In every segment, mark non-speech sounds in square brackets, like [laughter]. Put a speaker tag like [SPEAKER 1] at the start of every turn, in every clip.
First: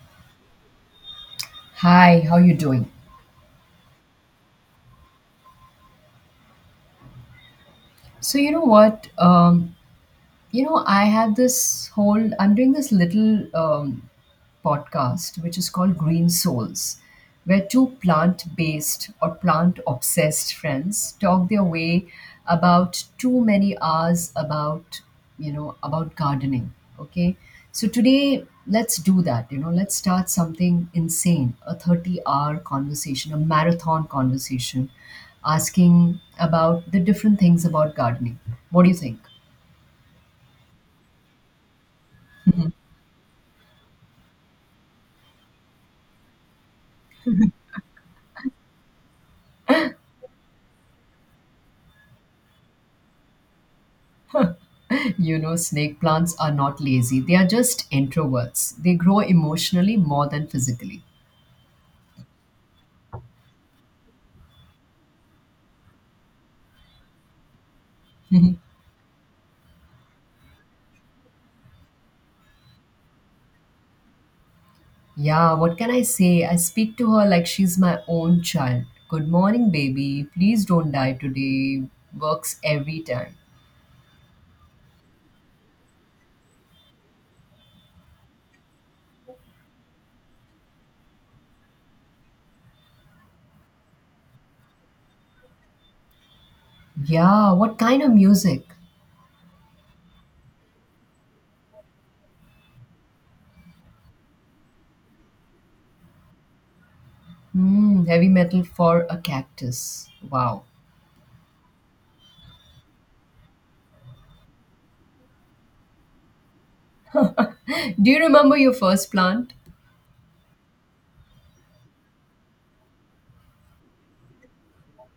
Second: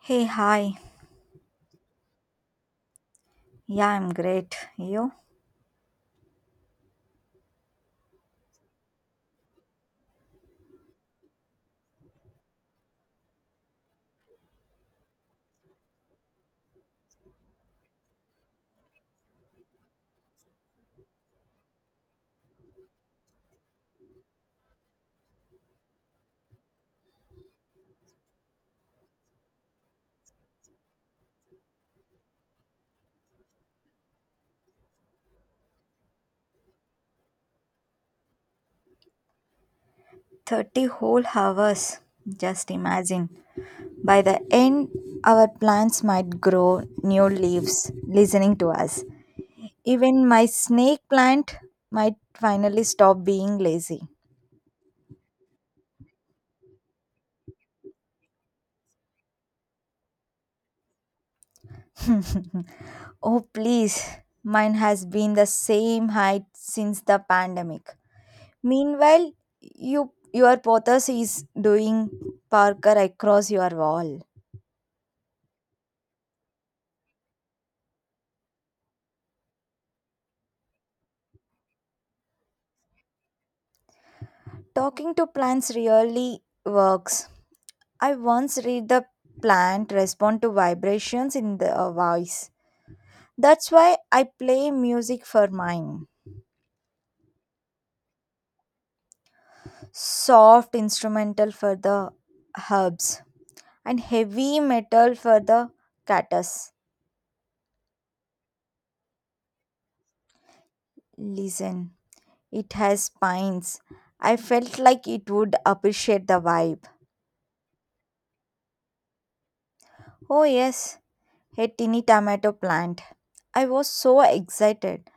[SPEAKER 1] Hey, hi.
[SPEAKER 2] Hi, how you doing?
[SPEAKER 1] Yeah, I'm great. You?
[SPEAKER 2] So you know what? You know I have this whole I'm doing this little podcast which is called Green Souls, where two plant-based or plant-obsessed friends talk their way about too many hours about you know about gardening. Okay, so today let's do that, you know, let's start something insane, a 30-hour hour conversation, a marathon conversation, asking about the different things about gardening. What do you think?
[SPEAKER 1] 30 whole hours. Just imagine. By the end, our plants might grow new leaves listening to us. Even my snake plant might finally stop being lazy.
[SPEAKER 2] You know, snake plants are not lazy. They are just introverts. They grow emotionally more than physically.
[SPEAKER 1] [laughs] Oh, please. Mine has been the same height since the pandemic. Meanwhile, your pothos is doing Parker across your wall.
[SPEAKER 2] Yeah, what can I say? I speak to her like she's my own child. Good morning, baby. Please don't die today. Works every time.
[SPEAKER 1] Talking to plants really works. I once read the plant respond to vibrations in the voice. That's why I play music for mine.
[SPEAKER 2] Yeah, what kind of music?
[SPEAKER 1] Soft instrumental for the herbs and heavy metal for the cactus.
[SPEAKER 2] Hmm, heavy metal for a cactus. Wow.
[SPEAKER 1] Listen, it has pines. I felt like it would appreciate the vibe.
[SPEAKER 2] [laughs] Do you remember your first plant?
[SPEAKER 1] Oh yes, a tiny tomato plant. I was so excited.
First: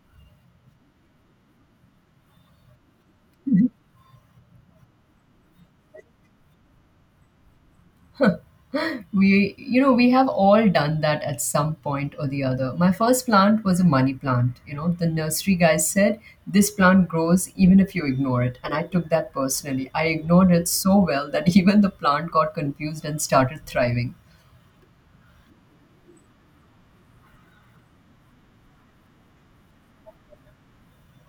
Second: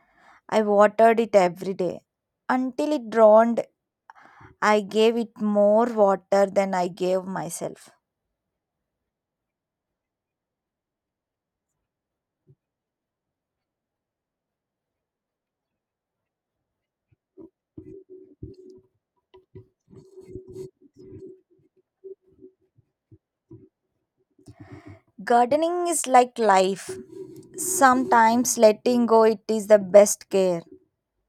[SPEAKER 1] I watered it every day until it drowned. I gave it more water than I gave myself.
[SPEAKER 2] We have all done that at some point or the other. My first plant was a money plant. You know, the nursery guy said, this plant grows even if you ignore it. And I took that personally. I ignored it so well that [laughs] even the plant got confused and started thriving.
[SPEAKER 1] Gardening is like life. Sometimes letting go it is the best care.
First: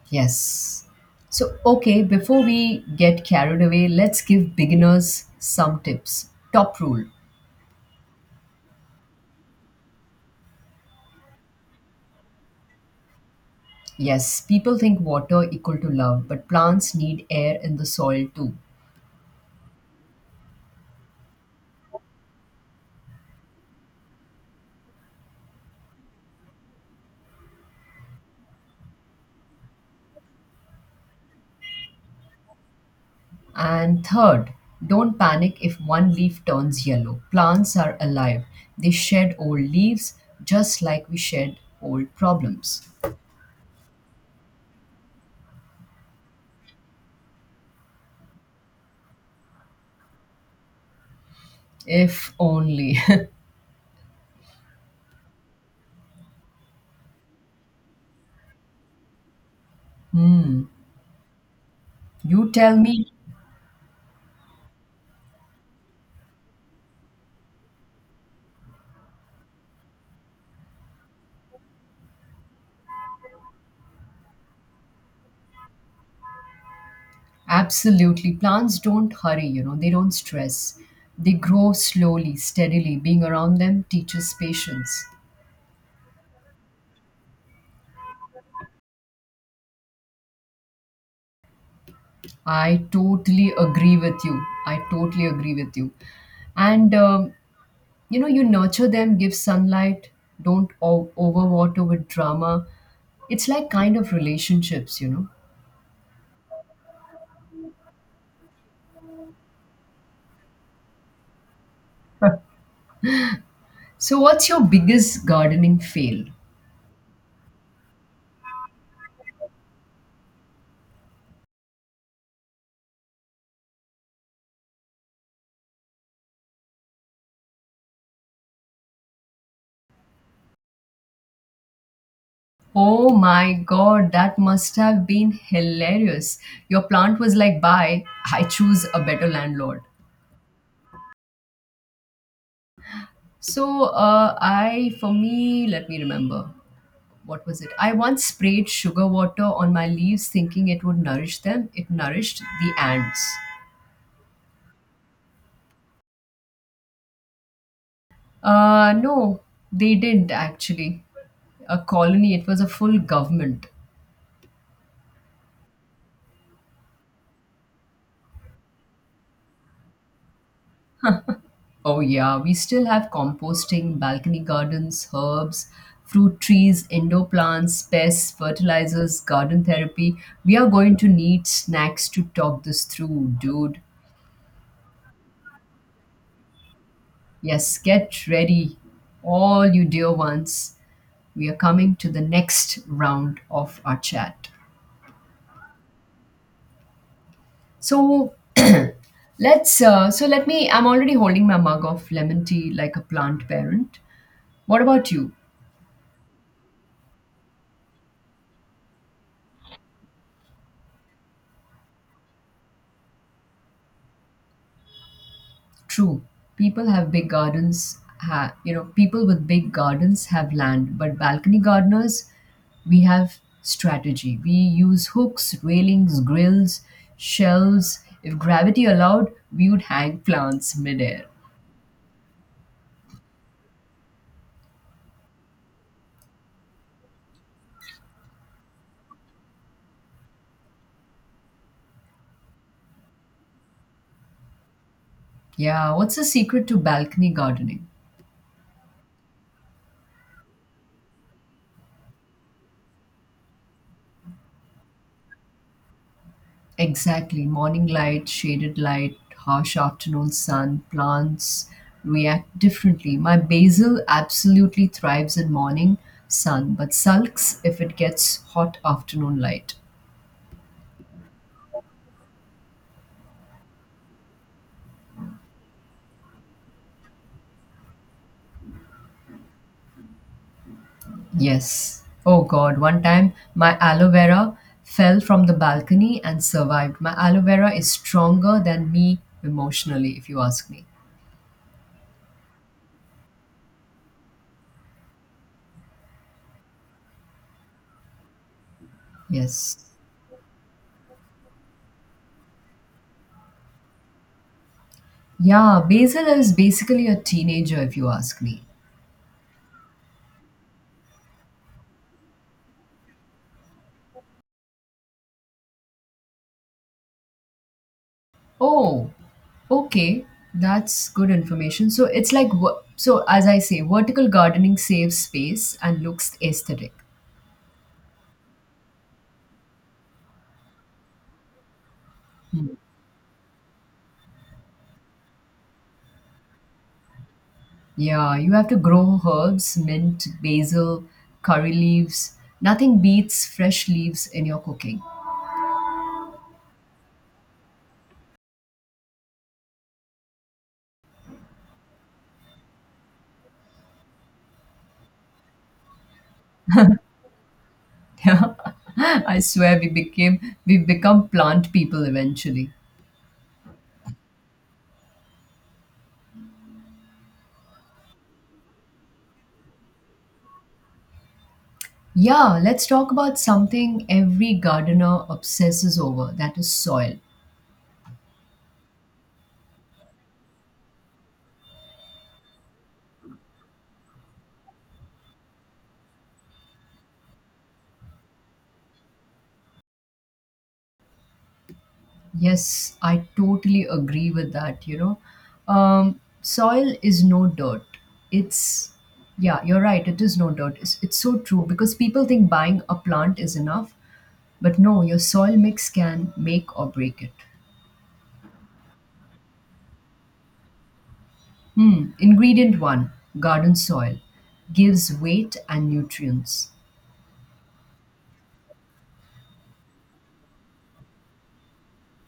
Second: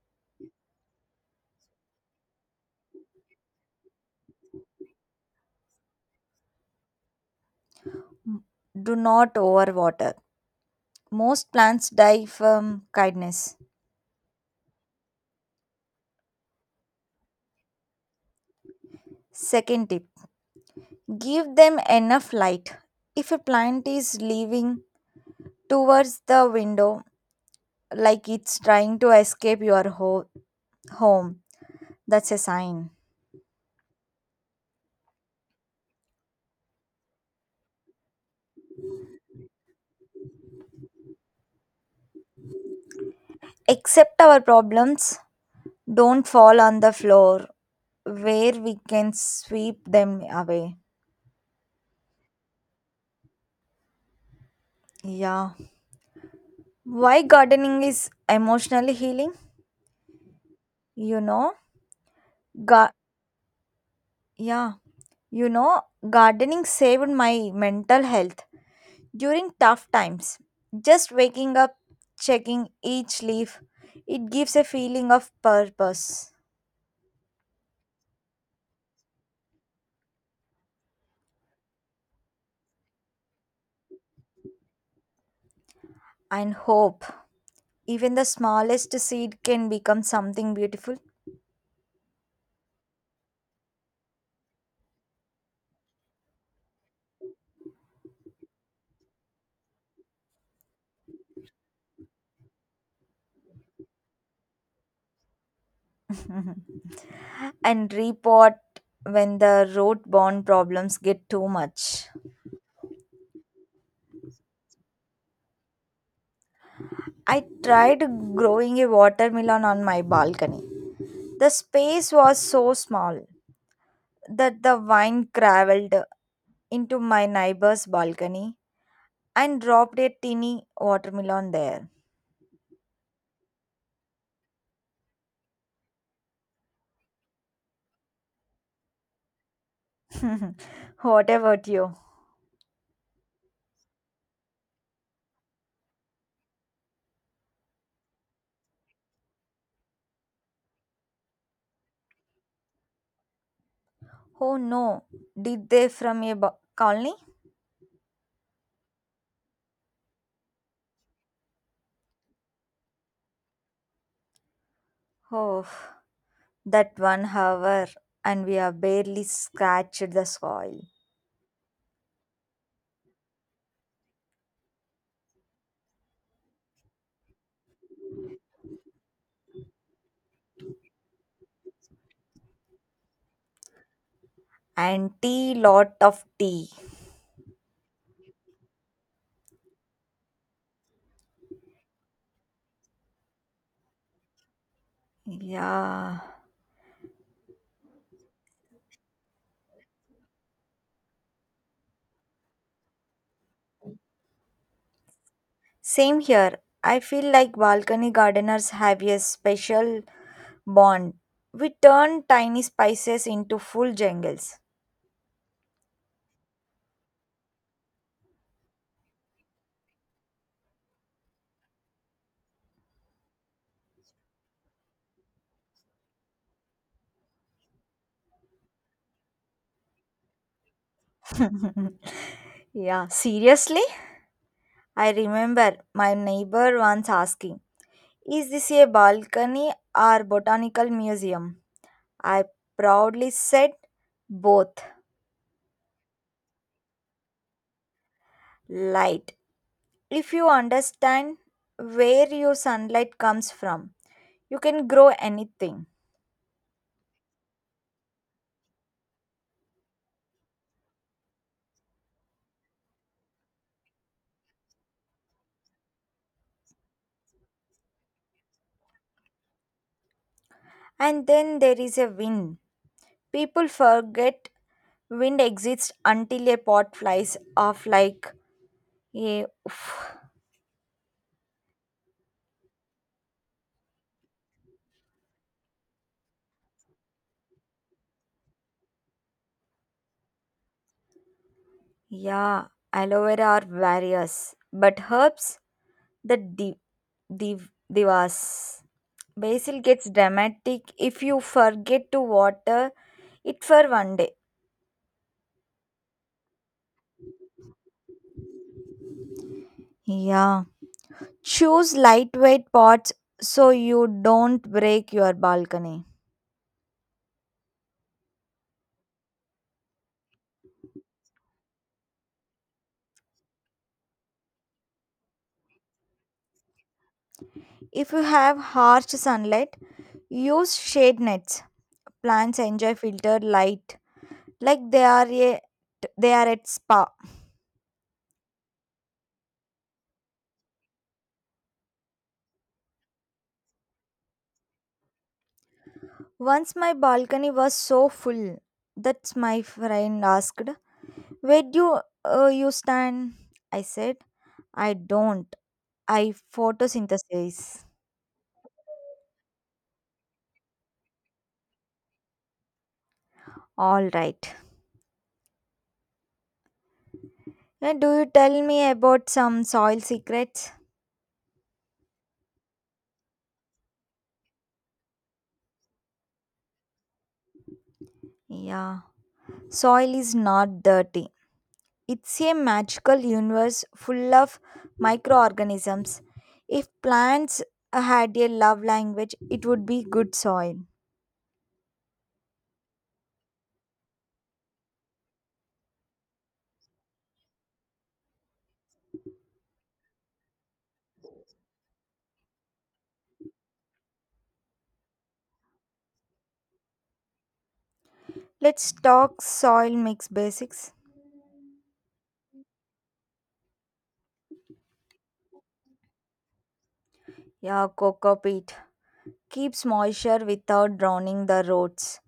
[SPEAKER 2] Yes. So, okay, before we get carried away, let's give beginners some tips. Top rule.
[SPEAKER 1] Do not overwater. Most plants die from kindness.
[SPEAKER 2] Yes, people think water equal to love, but plants need air in the soil too.
[SPEAKER 1] Second tip, give them enough light. If a plant is leaving towards the window like it's trying to escape your home, that's a sign.
[SPEAKER 2] And third, don't panic if one leaf turns yellow. Plants are alive. They shed old leaves just like we shed old problems.
[SPEAKER 1] Accept our problems. Don't fall on the floor where we can sweep them away.
[SPEAKER 2] If only.
[SPEAKER 1] Yeah. Why gardening is emotionally healing? You know,
[SPEAKER 2] [laughs] You tell
[SPEAKER 1] ga-
[SPEAKER 2] me,
[SPEAKER 1] yeah. You know, gardening saved my mental health during tough times. Just waking up, checking each leaf, it gives a feeling of purpose
[SPEAKER 2] absolutely. Plants don't hurry, you know, they don't stress. They grow slowly, steadily. Being around them teaches patience.
[SPEAKER 1] and hope. Even the smallest seed can become something beautiful.
[SPEAKER 2] I totally agree with you. I totally agree with you. And you know you nurture them, give sunlight, don't overwater with drama. It's like kind of relationships, you know.
[SPEAKER 1] Mhm. And repot when the root borne problems get too much.
[SPEAKER 2] [laughs] So what's your biggest gardening fail?
[SPEAKER 1] I tried growing a watermelon on my balcony. The space was so small that the vine traveled into my neighbor's balcony and dropped a tiny watermelon there.
[SPEAKER 2] Oh my god, that must have been hilarious. Your plant was like, bye, I choose a better landlord.
[SPEAKER 1] [laughs] What about you?
[SPEAKER 2] So I for me, let me remember, what was it? I once sprayed sugar water on my leaves thinking it would nourish them. It nourished the ants.
[SPEAKER 1] Oh no, did they from a colony?
[SPEAKER 2] No, they did actually. A colony, it was a full government.
[SPEAKER 1] Oh, that 1 hour, and we have barely scratched the soil.
[SPEAKER 2] Oh, yeah, we still have composting, balcony gardens, herbs, fruit trees, indoor plants, pests, fertilizers, garden therapy. We are going to need snacks to talk this through, dude.
[SPEAKER 1] And tea, lot of tea.
[SPEAKER 2] Yes, get ready, all you dear ones. We are coming to the next round of our chat.
[SPEAKER 1] Yeah,
[SPEAKER 2] So, [clears throat] let's so let me I'm already holding my mug of lemon tea like a plant parent. What about you?
[SPEAKER 1] same here. I feel like balcony gardeners have a special bond. We turn tiny spices into full jungles.
[SPEAKER 2] True. People have big gardens, ha, you know, people with big gardens have land, but balcony gardeners, we have strategy. We use hooks, railings, grills, shelves. If gravity allowed, we would hang plants midair.
[SPEAKER 1] [laughs] Yeah, seriously. I remember my neighbor once asking, is this a balcony or botanical museum? I proudly said both.
[SPEAKER 2] Yeah, what's the secret to balcony gardening?
[SPEAKER 1] Light. If you understand where your sunlight comes from, you can grow anything.
[SPEAKER 2] Exactly. Morning light, shaded light, harsh afternoon sun, plants react differently. My basil absolutely thrives in morning sun, but sulks if it gets hot afternoon light.
[SPEAKER 1] And then there is a wind. People forget wind exists until a pot flies off like a oof.
[SPEAKER 2] Yes. Oh God, one time my aloe vera fell from the balcony and survived. My aloe vera is stronger than me emotionally, if you ask me.
[SPEAKER 1] Yeah, aloe vera are various, but herbs, the div, divas.
[SPEAKER 2] Yes.
[SPEAKER 1] Basil gets dramatic if you forget to water it for one day.
[SPEAKER 2] Yeah, basil is basically a teenager, if you ask me.
[SPEAKER 1] Yeah. Choose lightweight pots so you don't break your balcony.
[SPEAKER 2] Oh, okay. That's good information. So it's like, so as I say, vertical gardening saves space and looks aesthetic.
[SPEAKER 1] If you have harsh sunlight, use shade nets. Plants enjoy filtered light like they are they are at spa.
[SPEAKER 2] Yeah, you have to grow herbs, mint, basil, curry leaves. Nothing beats fresh leaves in your cooking.
[SPEAKER 1] Once my balcony was so full that my friend asked, "Where do you stand?" I said, "I don't. I photosynthesize."
[SPEAKER 2] [laughs] I swear we became we become plant people eventually.
[SPEAKER 1] All right. Now, do you tell me about some soil secrets?
[SPEAKER 2] Yeah, let's talk about something every gardener obsesses over, that is soil.
[SPEAKER 1] Yeah. Soil is not dirty. It's a magical universe full of microorganisms. If plants had a love language, it would be good soil.
[SPEAKER 2] Yes, I totally agree with that. You know, soil is no dirt. It's, yeah, you're right. It is no dirt. It's so true because people think buying a plant is enough. But no, your soil mix can make or break it.
[SPEAKER 1] Let's talk soil mix basics.
[SPEAKER 2] Hmm. Ingredient one, garden soil, gives weight and nutrients.
[SPEAKER 1] Yeah, cocoa peat keeps moisture without drowning the roots.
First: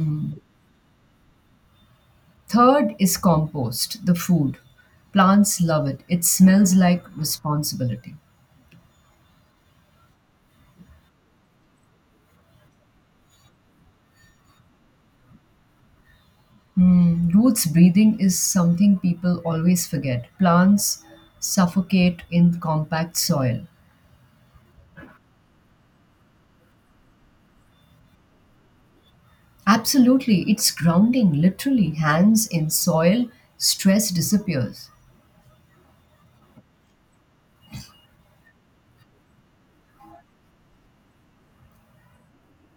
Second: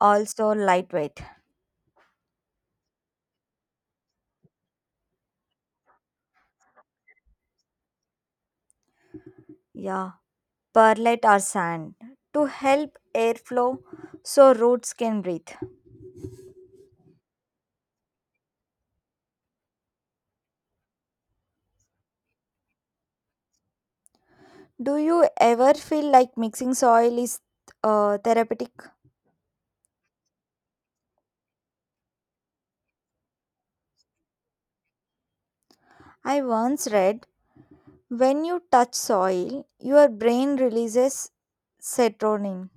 [SPEAKER 1] Also lightweight.
[SPEAKER 2] Third is compost, the food. Plants love it. It smells like responsibility.
[SPEAKER 1] Yeah, perlite or sand to help airflow so roots can breathe.
[SPEAKER 2] Mm, roots breathing is something people always forget. Plants suffocate in compact soil.
[SPEAKER 1] Do you ever feel like mixing soil is therapeutic?
[SPEAKER 2] Absolutely, it's grounding, literally. Hands in soil, stress disappears.
[SPEAKER 1] I once read when you touch soil, your brain releases serotonin.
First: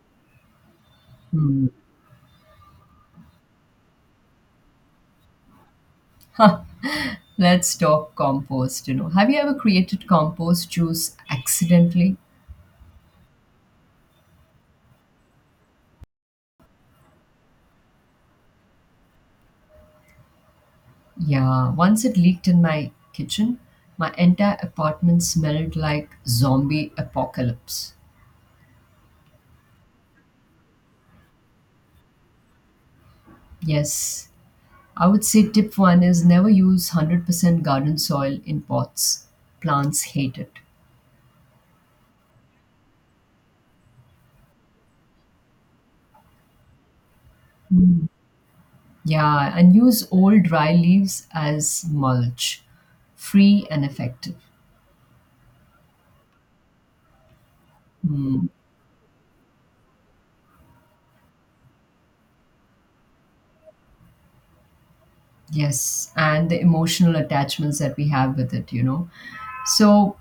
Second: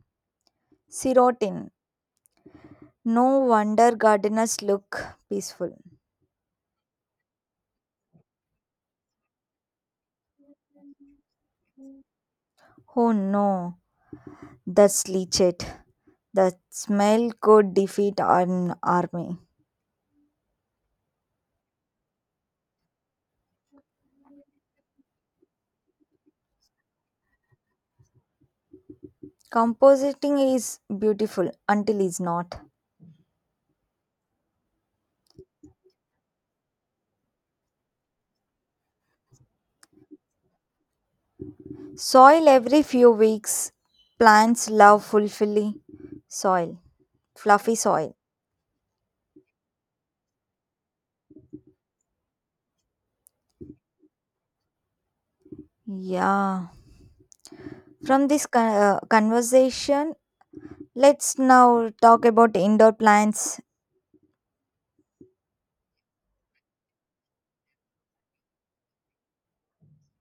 [SPEAKER 2] Hmm.
[SPEAKER 1] Serotonin. No wonder gardeners look peaceful.
[SPEAKER 2] Let's talk compost. You know, have you ever created compost juice accidentally?
[SPEAKER 1] Oh no, that's leachate. The smell could defeat an army.
[SPEAKER 2] Yeah, once it leaked in my kitchen, my entire apartment smelled like zombie apocalypse.
[SPEAKER 1] Compositing is beautiful until it's not.
[SPEAKER 2] Yes, I would say tip one is never use 100% garden soil in pots. Plants hate it.
[SPEAKER 1] Soil every few weeks. Plants love fulfilling soil, fluffy
[SPEAKER 2] Mm.
[SPEAKER 1] soil.
[SPEAKER 2] Yeah, and use old dry leaves as mulch. Free and effective.
[SPEAKER 1] Yeah. From this
[SPEAKER 2] Mm,
[SPEAKER 1] conversation, let's now talk about indoor plants,
[SPEAKER 2] yes, and the emotional attachments that we have with it, you know. So,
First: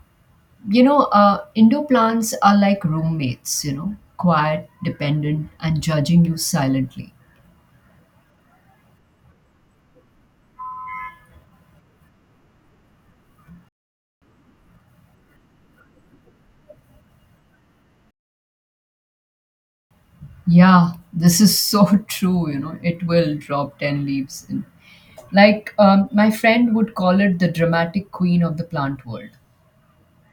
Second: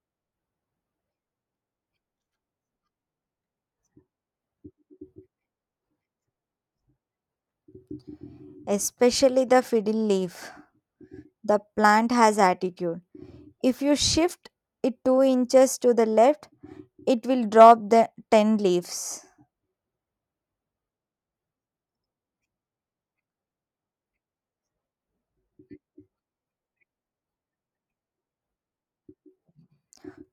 [SPEAKER 2] you know, indoor plants are like roommates, you know, quiet, dependent, and judging you silently.
[SPEAKER 1] especially the fiddle leaf. The plant has attitude. If you shift it 2 inches to the left, it will drop the 10 leaves.
[SPEAKER 2] Yeah, this is so [laughs] true, you know. It will drop 10 leaves in. Like, my friend would call it the dramatic queen of the plant world.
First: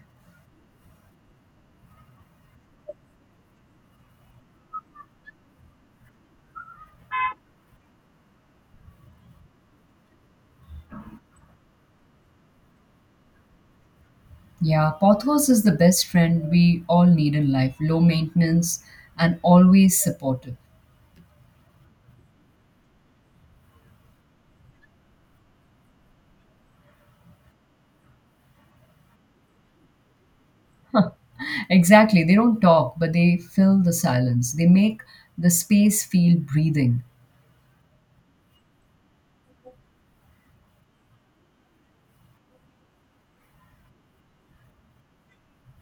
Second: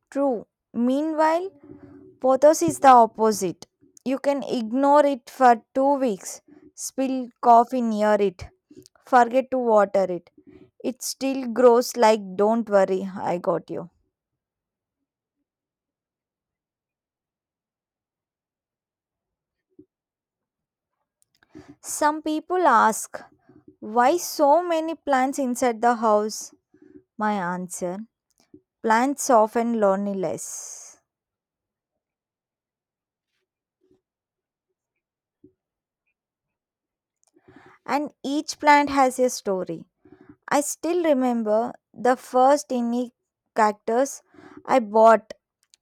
[SPEAKER 1] True. Meanwhile, pothos is the opposite. You can ignore it for 2 weeks, spill coffee near it, forget to water it. It still grows like, don't worry, I got you.
[SPEAKER 2] Yeah, Pothos is the best friend we all need in life. Low maintenance and always supportive.
[SPEAKER 1] Some people ask, why so many plants inside the house? My answer: plants often loneliness.
[SPEAKER 2] Exactly. They don't talk, but they fill the silence. They make the space feel breathing.
[SPEAKER 1] And each plant has a story. I still remember the first unique cactus I bought.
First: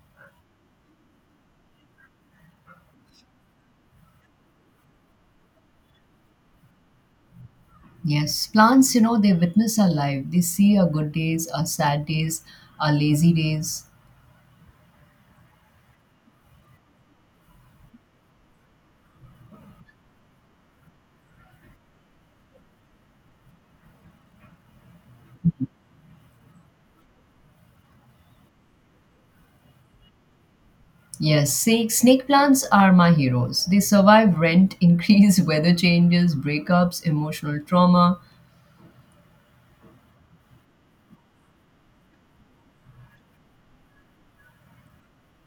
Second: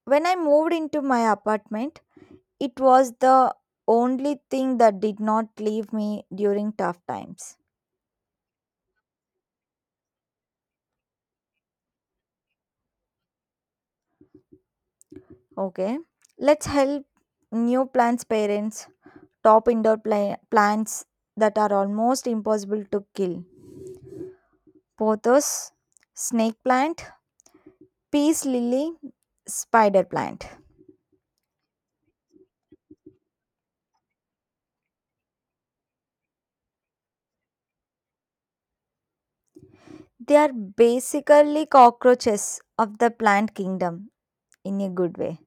[SPEAKER 1] When I moved into my apartment, it was the only thing that did not leave me during tough times.
[SPEAKER 2] Yes. Plants, you know, they witness our life. They see our good days, our sad days, our lazy days.
[SPEAKER 1] Okay, let's help new plants' parents, top indoor plants that are almost impossible to kill. Pothos, snake plant, peace lily, spider plant.
[SPEAKER 2] Yes, snake plants are my heroes. They survive rent, [laughs] increase, weather changes, breakups, emotional trauma.
[SPEAKER 1] They are basically cockroaches of the plant kingdom in a good way.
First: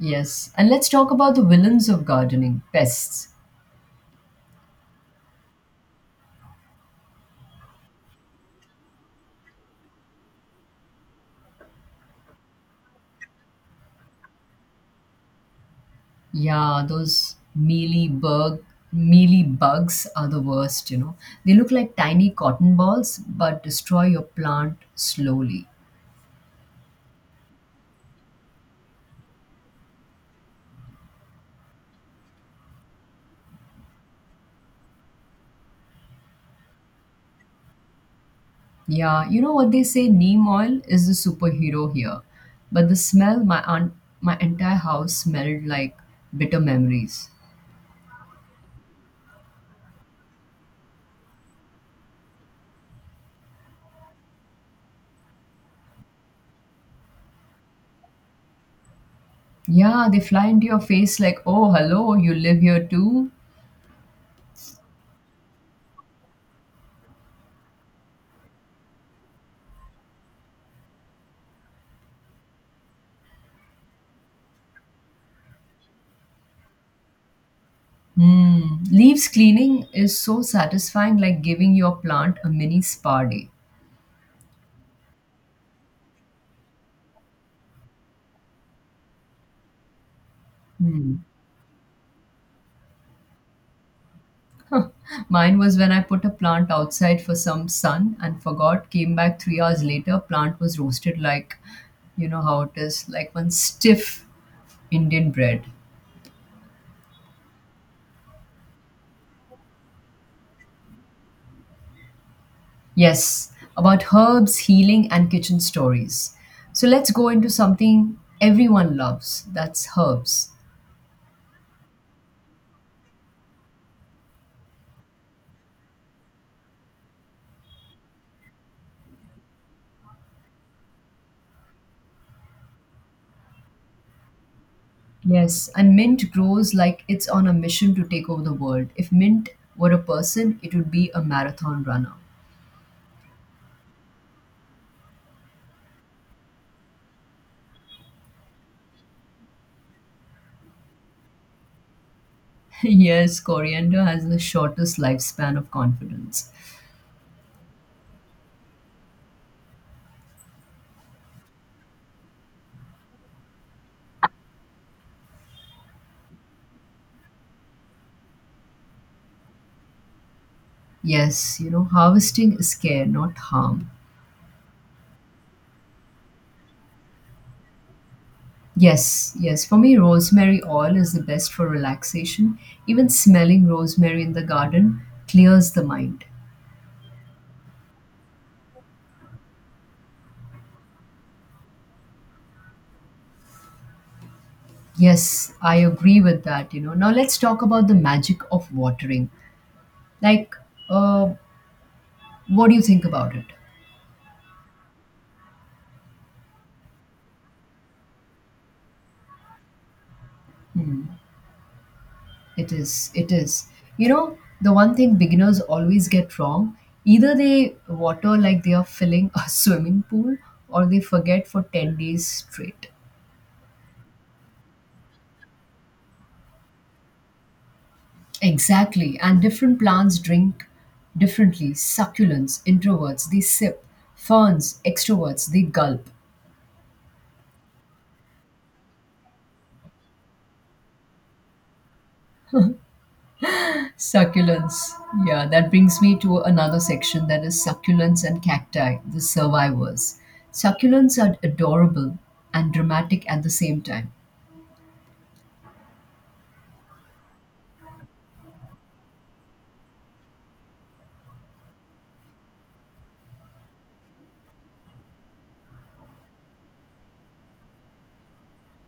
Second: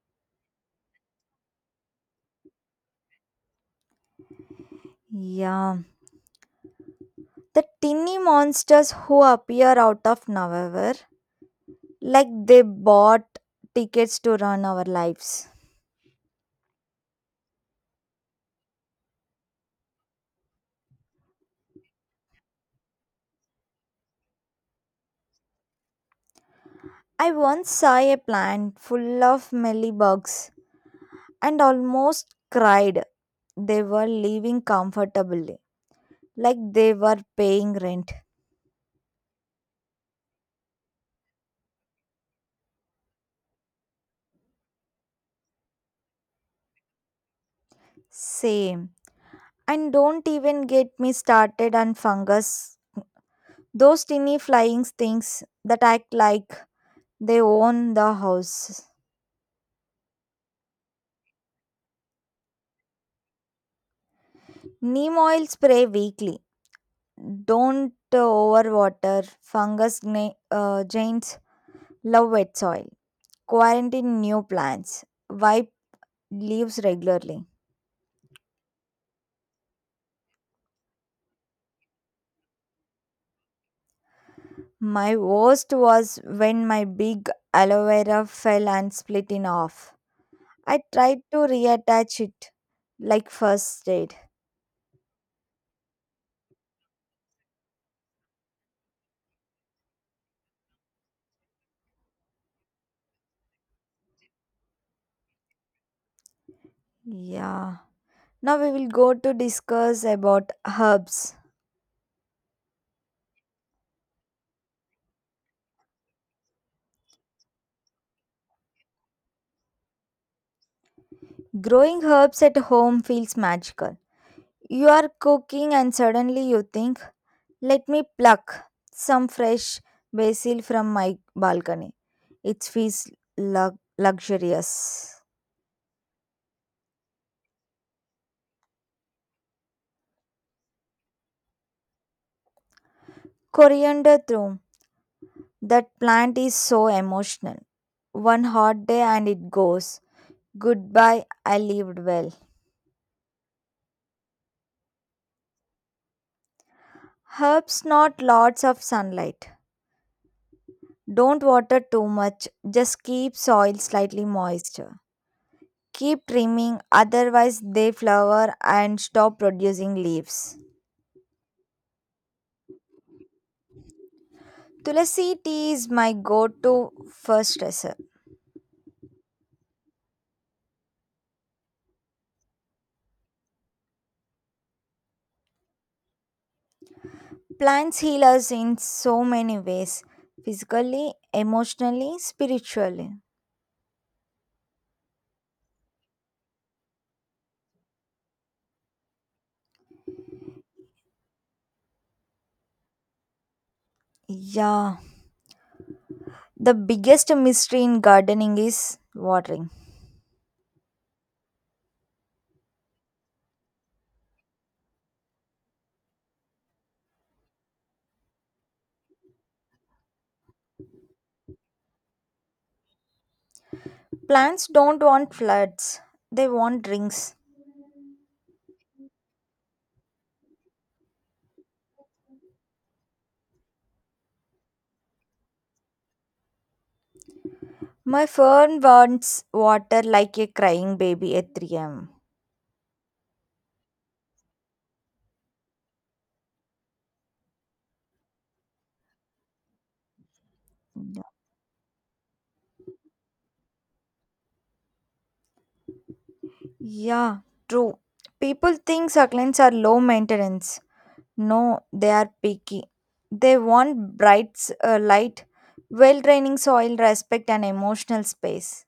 [SPEAKER 2] Yes, and let's talk about the villains of gardening pests.
[SPEAKER 1] Yeah. The tinny monsters who appear out of nowhere, like they bought tickets to run our lives.
[SPEAKER 2] Yeah, those mealy bugs are the worst, you know. They look like tiny cotton balls but destroy your plant slowly.
[SPEAKER 1] I once saw a plant full of mealybugs and almost cried. They were living comfortably, like they were paying rent.
[SPEAKER 2] Yeah, you know what they say, neem oil is the superhero here. But the smell, my aunt, my entire house smelled like bitter memories.
[SPEAKER 1] Same. And don't even get me started on fungus. Those tiny flying things that act like they own the house.
[SPEAKER 2] Yeah, they fly into your face like, "Oh, hello, you live here too?"
[SPEAKER 1] Neem oil spray weekly. Don't overwater. Fungus giants love wet soil. Quarantine new plants. Wipe leaves regularly.
[SPEAKER 2] Mm. Leaves cleaning is so satisfying, like giving your plant a mini spa day.
[SPEAKER 1] My worst was when my big aloe vera fell and split in half. I
[SPEAKER 2] Mm.
[SPEAKER 1] tried to reattach it like first aid.
[SPEAKER 2] Mine was when I put a plant outside for some sun and forgot, came back 3 hours later, plant was roasted like, you know how it is, like one stiff Indian bread.
[SPEAKER 1] Yeah. Now we will go to discuss about herbs.
[SPEAKER 2] Yes, about herbs, healing, and kitchen stories. So let's go into something everyone loves, that's herbs.
[SPEAKER 1] Growing herbs at home feels magical. You are cooking and suddenly you think, let me pluck some fresh basil from my balcony. It feels luxurious.
[SPEAKER 2] Yes, and Mint grows like it's on a mission to take over the world. If Mint were a person, it would be a marathon runner.
[SPEAKER 1] Coriander too. That plant is so emotional. One hot day and it goes. Goodbye, I lived well.
[SPEAKER 2] [laughs] Yes, coriander has the shortest lifespan of confidence.
[SPEAKER 1] Herbs not lots of sunlight. Don't water too much, just keep soil slightly moist. Keep trimming, otherwise, they flower and stop producing leaves.
[SPEAKER 2] Yes, you know, harvesting is care, not harm.
[SPEAKER 1] Tulasi tea is my go to for stressor.
[SPEAKER 2] Yes, yes. For me, rosemary oil is the best for relaxation. Even smelling rosemary in the garden clears the mind.
[SPEAKER 1] Plants heal us in so many ways, physically, emotionally, spiritually.
[SPEAKER 2] Yes, I agree with that, you know. Now let's talk about the magic of watering. Like, uh, what do you think about it?
[SPEAKER 1] Yeah. The biggest mystery in gardening is watering.
[SPEAKER 2] It is. It is. You know, the one thing beginners always get wrong, either they water like they are filling a [laughs] swimming pool or they forget for 10 days straight.
[SPEAKER 1] Plants don't want floods, they want rings.
[SPEAKER 2] Exactly. And different plants drink differently. Succulents, introverts, they sip. Ferns, extroverts, they gulp.
[SPEAKER 1] My fern wants water like a crying baby at 3 am.
[SPEAKER 2] Succulents. Yeah, that brings me to another section, that is succulents and cacti, the survivors. Succulents are adorable and dramatic at the same time.
[SPEAKER 1] Yeah, true. People think succulents are low maintenance. No, they are picky. They want bright light, well draining soil, respect, and emotional space.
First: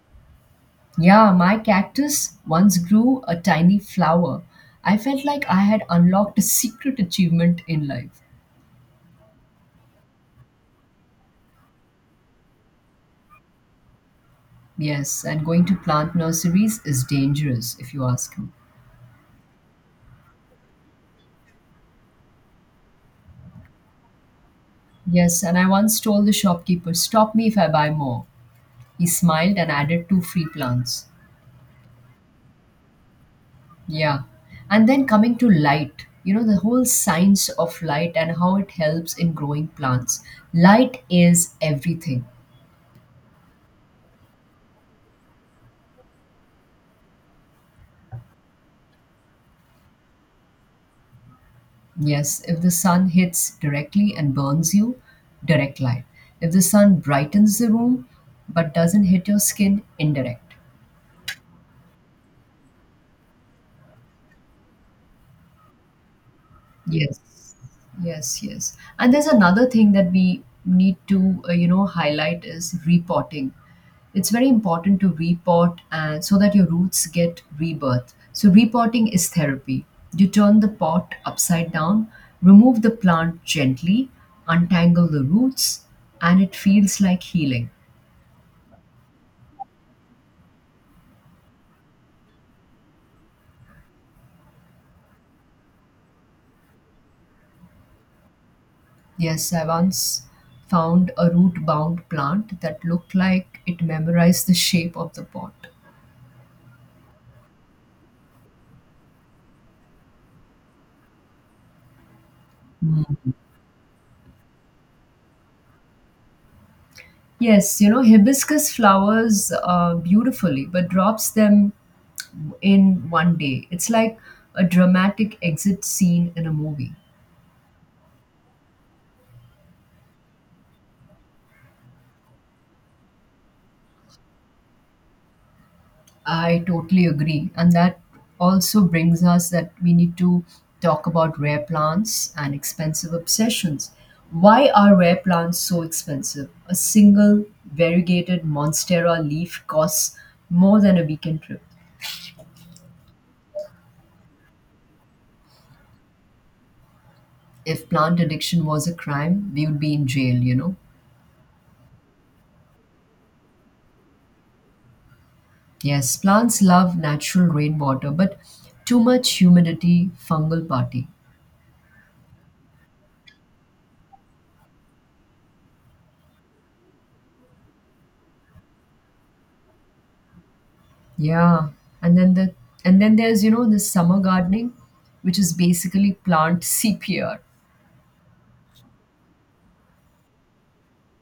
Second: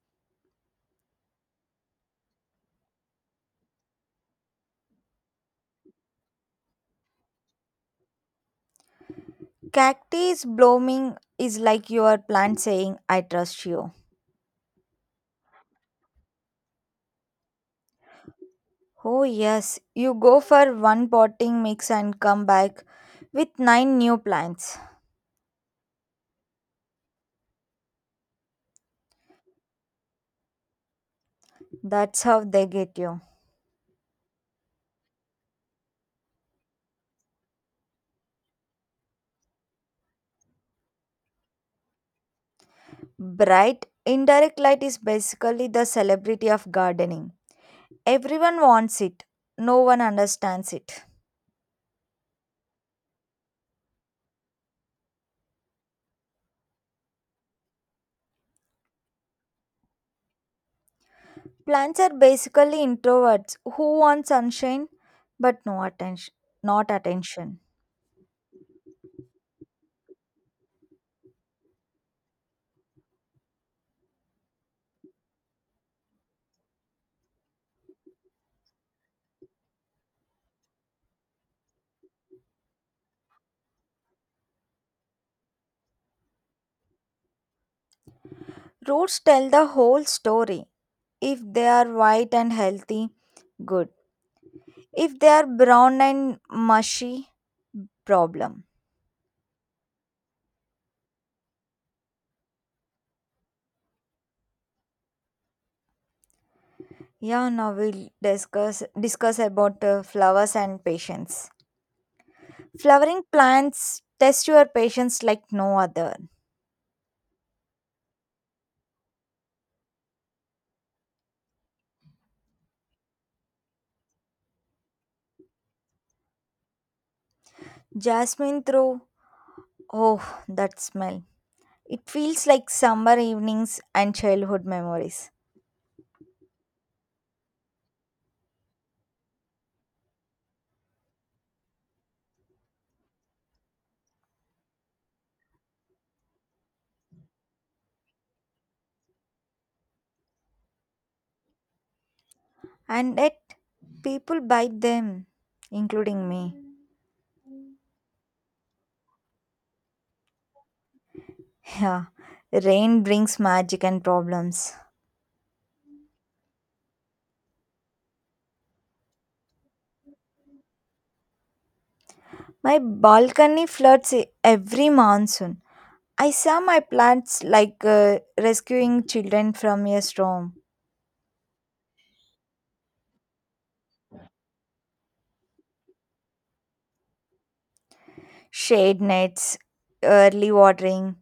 [SPEAKER 2] Yeah, my cactus once grew a tiny flower. I felt like I had unlocked a secret achievement in life.
[SPEAKER 1] Cacti blooming is like your plant saying, I trust you.
[SPEAKER 2] Yes, and going to plant nurseries is dangerous, if you ask me.
[SPEAKER 1] Oh, yes, you go for one potting mix and come back with nine new plants.
[SPEAKER 2] Yes, and I once told the shopkeeper, stop me if I buy more. He smiled and added two free plants.
[SPEAKER 1] That's how they get you.
[SPEAKER 2] Yeah. And then coming to light, you know, the whole science of light and how it helps in growing plants. Light is everything.
[SPEAKER 1] Bright, indirect light is basically the celebrity of gardening. Everyone wants it, no one understands it.
[SPEAKER 2] Yes, if the sun hits directly and burns you, direct light. If the sun brightens the room but doesn't hit your skin, indirect.
[SPEAKER 1] Plants are basically introverts who want sunshine but not
[SPEAKER 2] Yes,
[SPEAKER 1] attention.
[SPEAKER 2] yes, yes. And there's another thing that we need to, you know, highlight is repotting. It's very important to repot and so that your roots get rebirth. So repotting is therapy. You turn the pot upside down, remove the plant gently, untangle the roots, and it feels like healing.
[SPEAKER 1] Roots tell the whole story. If they are white and healthy, good. If they are brown and mushy, problem.
[SPEAKER 2] Yes, I once found a root bound plant that looked like it memorized the shape of the pot.
[SPEAKER 1] Yeah, now we'll discuss about flowers and patience. Flowering
[SPEAKER 2] Mm.
[SPEAKER 1] plants test your patience like no other.
[SPEAKER 2] Yes, you know, hibiscus flowers beautifully, but drops them in one day. It's like a dramatic exit scene in a movie.
[SPEAKER 1] Jasmine through, oh, that smell. It feels like summer evenings and childhood memories.
[SPEAKER 2] I totally agree. And that also brings us that we need to talk about rare plants and expensive obsessions. Why are rare plants so expensive? A single variegated Monstera leaf costs more than a weekend trip.
[SPEAKER 1] And yet people buy them, including me.
[SPEAKER 2] If plant addiction was a crime, we would be in jail, you know?
[SPEAKER 1] Yeah. Rain brings magic and problems.
[SPEAKER 2] Yes, plants love natural rainwater, but too much humidity, fungal party.
[SPEAKER 1] My balcony floods every monsoon. I saw my plants like rescuing children from a storm.
[SPEAKER 2] Yeah, and then the and then there's you know the summer gardening, which is basically plant CPR.
[SPEAKER 1] Shade nets, early watering,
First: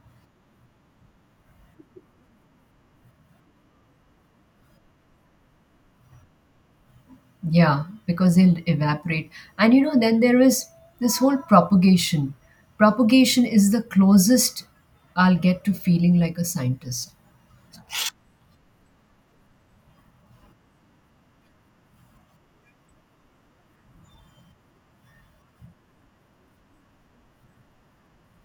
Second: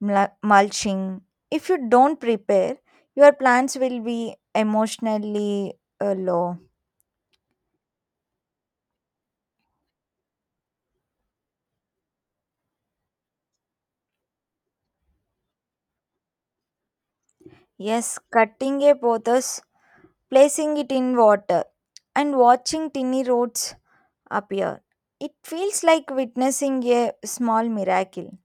[SPEAKER 1] mulching. If you don't prepare, your plants will be emotionally low.
[SPEAKER 2] Yeah, because they'll evaporate. And you know then there is this whole propagation. Propagation is the closest I'll get to feeling like a scientist.
[SPEAKER 1] Yes, cutting a pothos, placing it in water, and watching tiny roots appear. It feels like witnessing a small miracle.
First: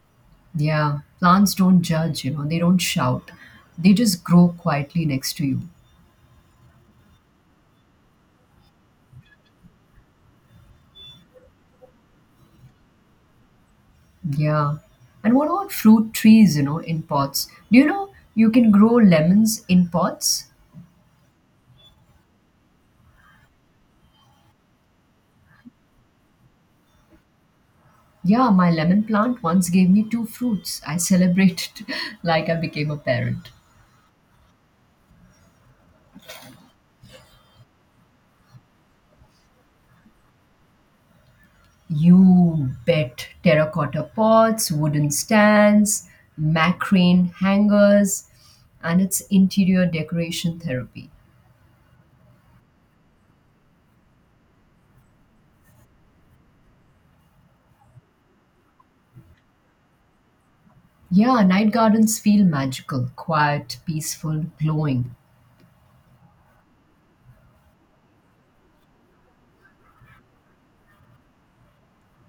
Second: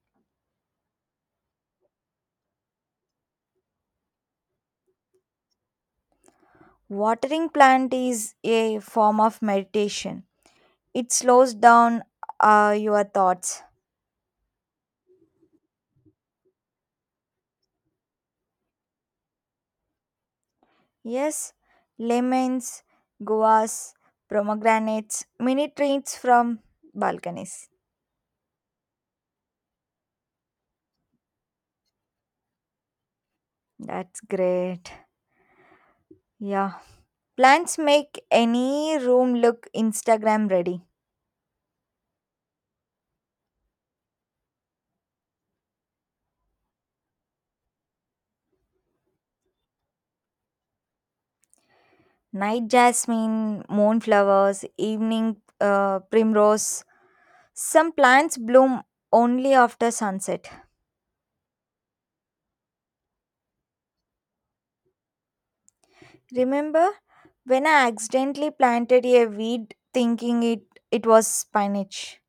[SPEAKER 2] Yeah, plants don't judge, you know, they don't shout. They just grow quietly next to you.
[SPEAKER 1] Watering plant is a form of meditation. It slows down your thoughts.
[SPEAKER 2] Yeah. And what about fruit trees, you know, in pots? Do you know you can grow lemons in pots?
[SPEAKER 1] Yes, lemons, guavas, pomegranates, mini treats from balconies.
[SPEAKER 2] Yeah, my lemon plant once gave me two fruits. I celebrated [laughs] like I became a parent.
[SPEAKER 1] That's great. Yeah. Plants make any room look Instagram ready.
[SPEAKER 2] You bet. Terracotta pots, wooden stands, macrame hangers, and its interior decoration therapy.
[SPEAKER 1] Night jasmine, moonflowers, evening primrose. Some plants bloom only after sunset.
[SPEAKER 2] Yeah, night gardens feel magical, quiet, peaceful, glowing.
[SPEAKER 1] Remember when I accidentally planted a weed thinking it was spinach?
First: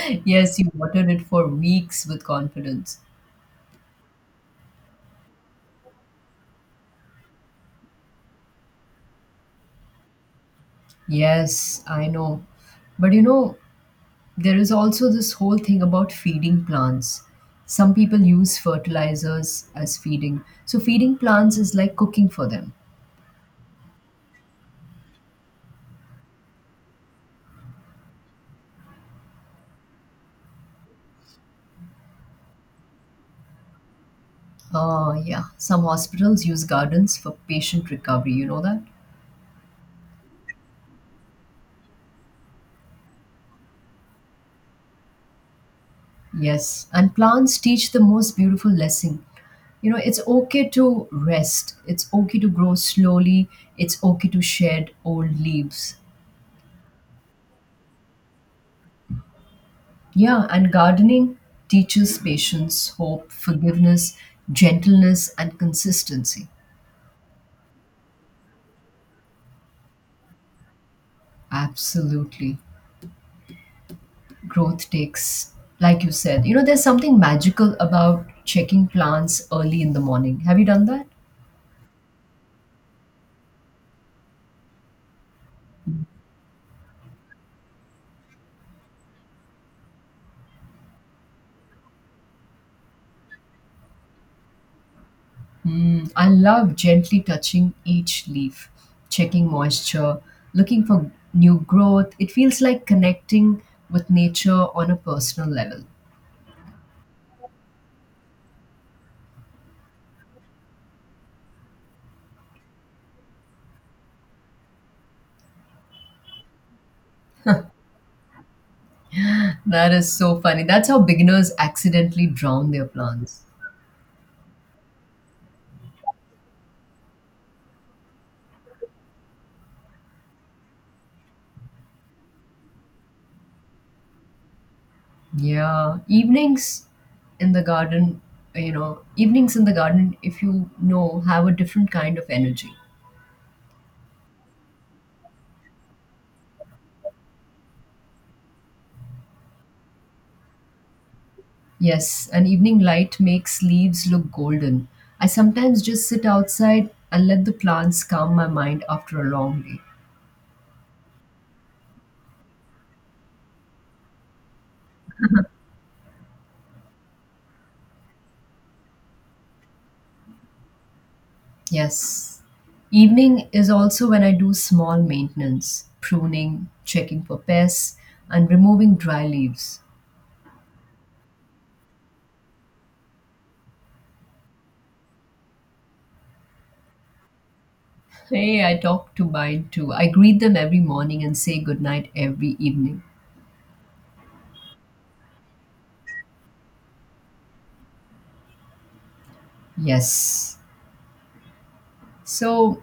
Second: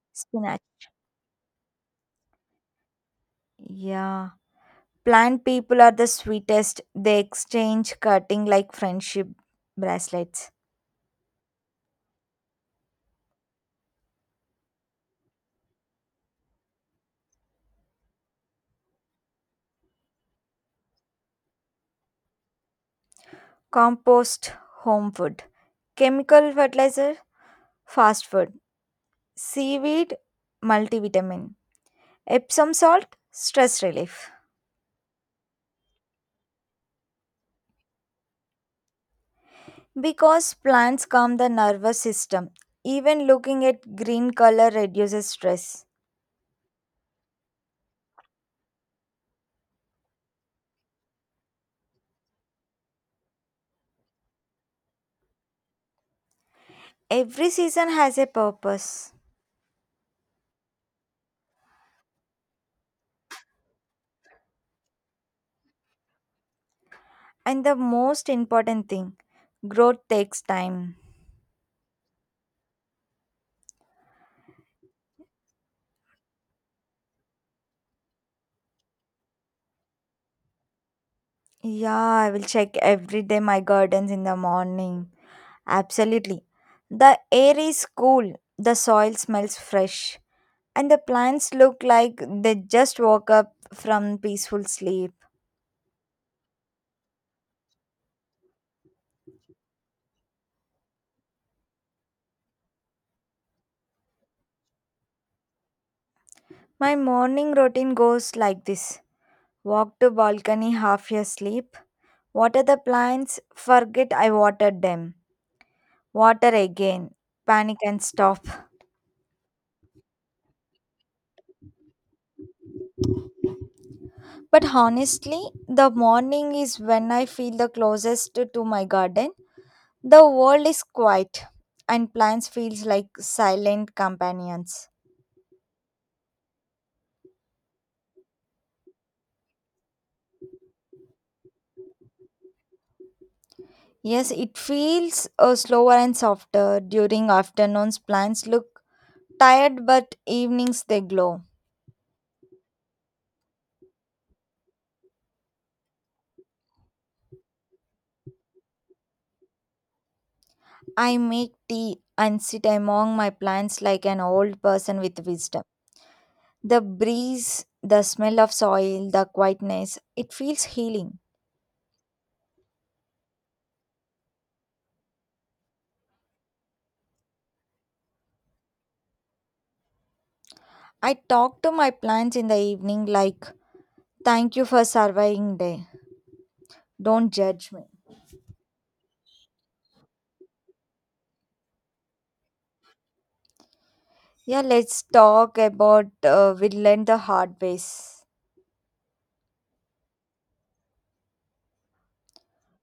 [SPEAKER 2] [laughs] Yes,
[SPEAKER 1] Spinach.
[SPEAKER 2] you watered it for weeks with confidence.
[SPEAKER 1] Yeah. Plant people are the sweetest. They exchange cutting like friendship bracelets.
[SPEAKER 2] Yes, I know. But you know, there is also this whole thing about feeding plants. Some people use fertilizers as feeding. So, feeding plants is like cooking for them.
[SPEAKER 1] Compost, home food. Chemical fertilizer, fast food. Seaweed, multivitamin. Epsom salt, stress relief.
[SPEAKER 2] Yeah, some hospitals use gardens for patient recovery. You know that?
[SPEAKER 1] Because plants calm the nervous system. Even looking at green color reduces stress.
[SPEAKER 2] Yes. And plants teach the most beautiful lesson. You know, it's okay to rest, it's okay to grow slowly, it's okay to shed old leaves.
[SPEAKER 1] Every season has a purpose.
[SPEAKER 2] Yeah, and gardening teaches patience, hope, forgiveness, gentleness, and consistency.
[SPEAKER 1] And the most important thing, growth takes time.
[SPEAKER 2] Absolutely. Growth takes, like you said, you know, there's something magical about checking plants early in the morning. Have you done that?
[SPEAKER 1] Yeah, I will check every day my gardens in the morning. Absolutely. The air is cool, the soil smells fresh, and the plants look like they just woke up from peaceful sleep.
[SPEAKER 2] Mm, I love gently touching each leaf, checking moisture, looking for new growth. It feels like connecting with nature on a personal level.
[SPEAKER 1] My morning routine goes like this. Walk to balcony half your sleep. Water the plants, forget I watered them. Water again. Panic and stop.
[SPEAKER 2] That is so funny. That's how beginners accidentally drown their plants.
[SPEAKER 1] But honestly, the morning is when I feel the closest to my garden. The world is quiet and plants feels like silent companions.
[SPEAKER 2] Yeah, evenings in the garden, you know, evenings in the garden, if you know, have a different kind of energy.
[SPEAKER 1] Yes, it feels slower and softer. During afternoons, plants look tired, but evenings they glow.
[SPEAKER 2] Yes, an evening light makes leaves look golden. I sometimes just sit outside and let the plants calm my mind after a long day.
[SPEAKER 1] I make tea and sit among my plants like an old person with wisdom. The breeze, the smell of soil, the quietness, it feels healing.
[SPEAKER 2] Yes. Evening is also when I do small maintenance, pruning, checking for pests, and removing dry leaves.
[SPEAKER 1] I talk to my plants in the evening like, thank you for surviving day. Don't judge me.
[SPEAKER 2] Hey, I talk to mine too. I greet them every morning and say goodnight every evening.
[SPEAKER 1] Yeah, let's talk about we learned the hard ways.
[SPEAKER 2] Yes. So,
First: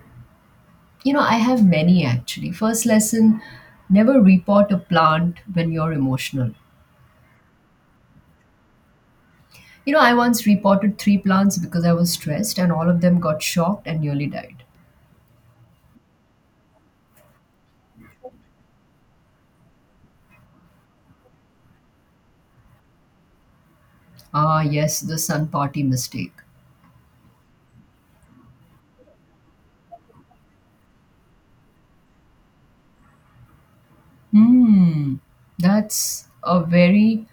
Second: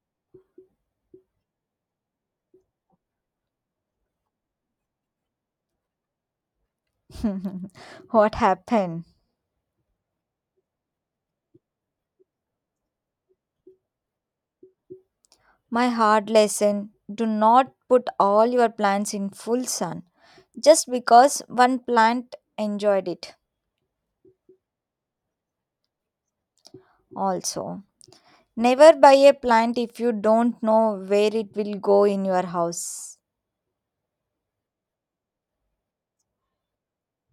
[SPEAKER 2] you know, I have many actually. First lesson, never repot a plant when you're emotional.
[SPEAKER 1] [laughs] What happened?
[SPEAKER 2] You know, I once repotted three plants because I was stressed and all of them got shocked and nearly died.
[SPEAKER 1] My hard lesson, do not put all your plants in full sun just because one plant enjoyed it.
[SPEAKER 2] Ah, yes, the sun party mistake.
[SPEAKER 1] Also, never buy a plant if you don't know where it will go in your house.
[SPEAKER 2] Hmm. That's a very,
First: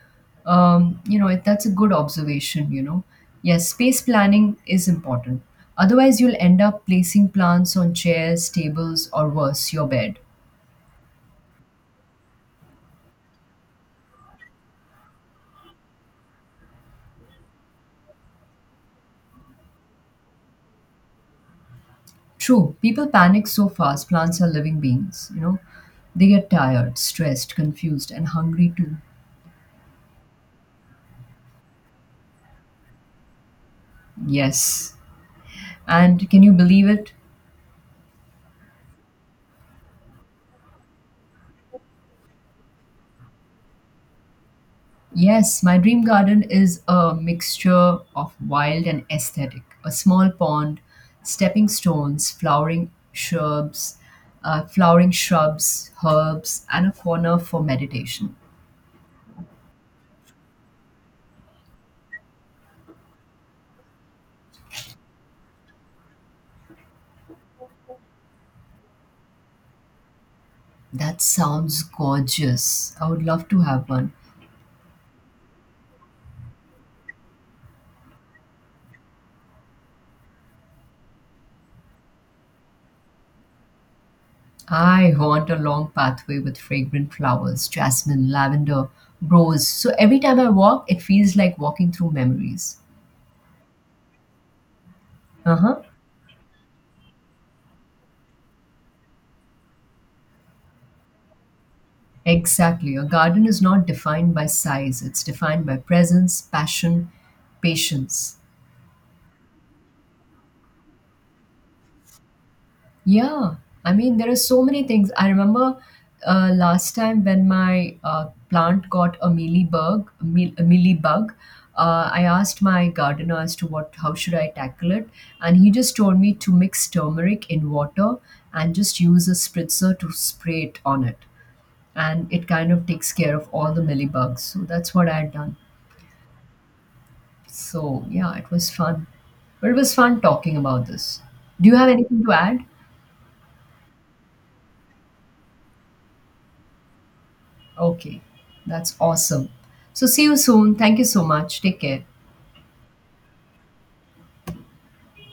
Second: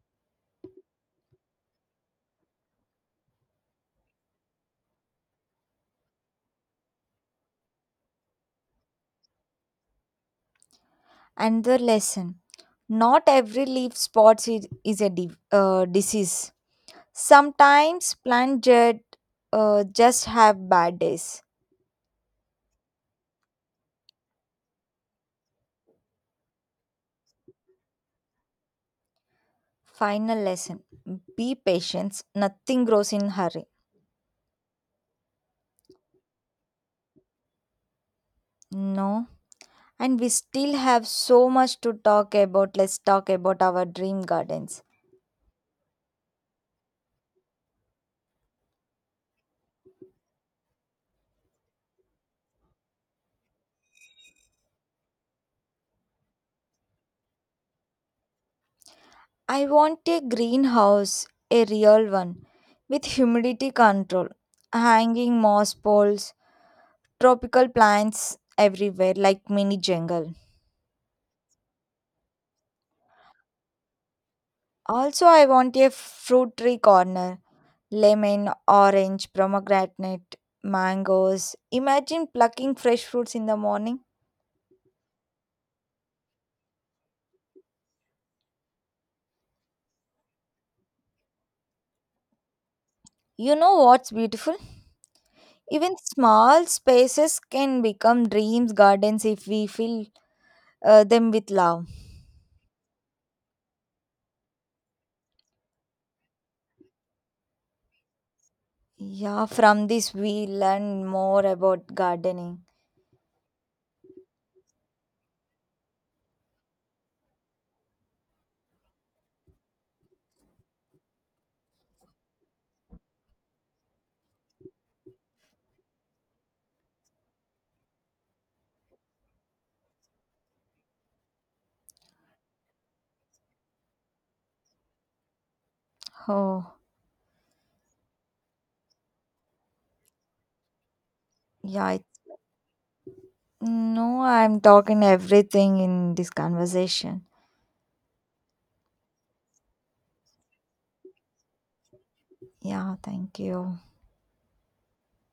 [SPEAKER 2] you know, that's a good observation, you know. Yes, space planning is important. Otherwise, you'll end up placing plants on chairs, tables, or worse, your bed.
[SPEAKER 1] Another lesson, not every leaf spots is a disease. Sometimes plant just have bad days.
[SPEAKER 2] True, people panic so fast. Plants are living beings, you know. They get tired, stressed, confused, and hungry too.
[SPEAKER 1] Final lesson, be patient, nothing grows in hurry.
[SPEAKER 2] Yes. And can you believe it?
[SPEAKER 1] No, and we still have so much to talk about. Let's talk about our dream gardens.
[SPEAKER 2] Yes, my dream garden is a mixture of wild and aesthetic. A small pond, stepping stones, flowering shrubs, herbs, and a corner for meditation.
[SPEAKER 1] I want a greenhouse, a real one, with humidity control, hanging moss poles, tropical plants everywhere, like mini jungle.
[SPEAKER 2] That sounds gorgeous. I would love to have one.
[SPEAKER 1] Also, I want a fruit tree corner, lemon, orange, pomegranate, mangoes. Imagine plucking fresh fruits in the morning.
[SPEAKER 2] I want a long pathway with fragrant flowers, jasmine, lavender, rose. So every time I walk, it feels like walking through memories.
[SPEAKER 1] You know what's beautiful?
[SPEAKER 2] Uh huh.
[SPEAKER 1] Even small spaces can become dreams gardens if we fill them with love.
[SPEAKER 2] Exactly. A garden is not defined by size, it's defined by presence, passion, patience.
[SPEAKER 1] Yeah, from this we learn more about gardening.
[SPEAKER 2] Yeah, I mean, there are so many things. I remember last time when my plant got a mealybug, a mealybug, I asked my gardener as to what, how should I tackle it, and he just told me to mix turmeric in water and just use a spritzer to spray it on it, and it kind of takes care of all the mealybugs. So that's what I had done.
[SPEAKER 1] Oh,
[SPEAKER 2] So yeah, but it was fun talking about this. Do you have
[SPEAKER 1] yeah.
[SPEAKER 2] anything to add?
[SPEAKER 1] No, I'm talking everything in this conversation.
[SPEAKER 2] Okay, that's awesome. So, see you soon. Thank you so much. Take care.
[SPEAKER 1] Yeah, thank you.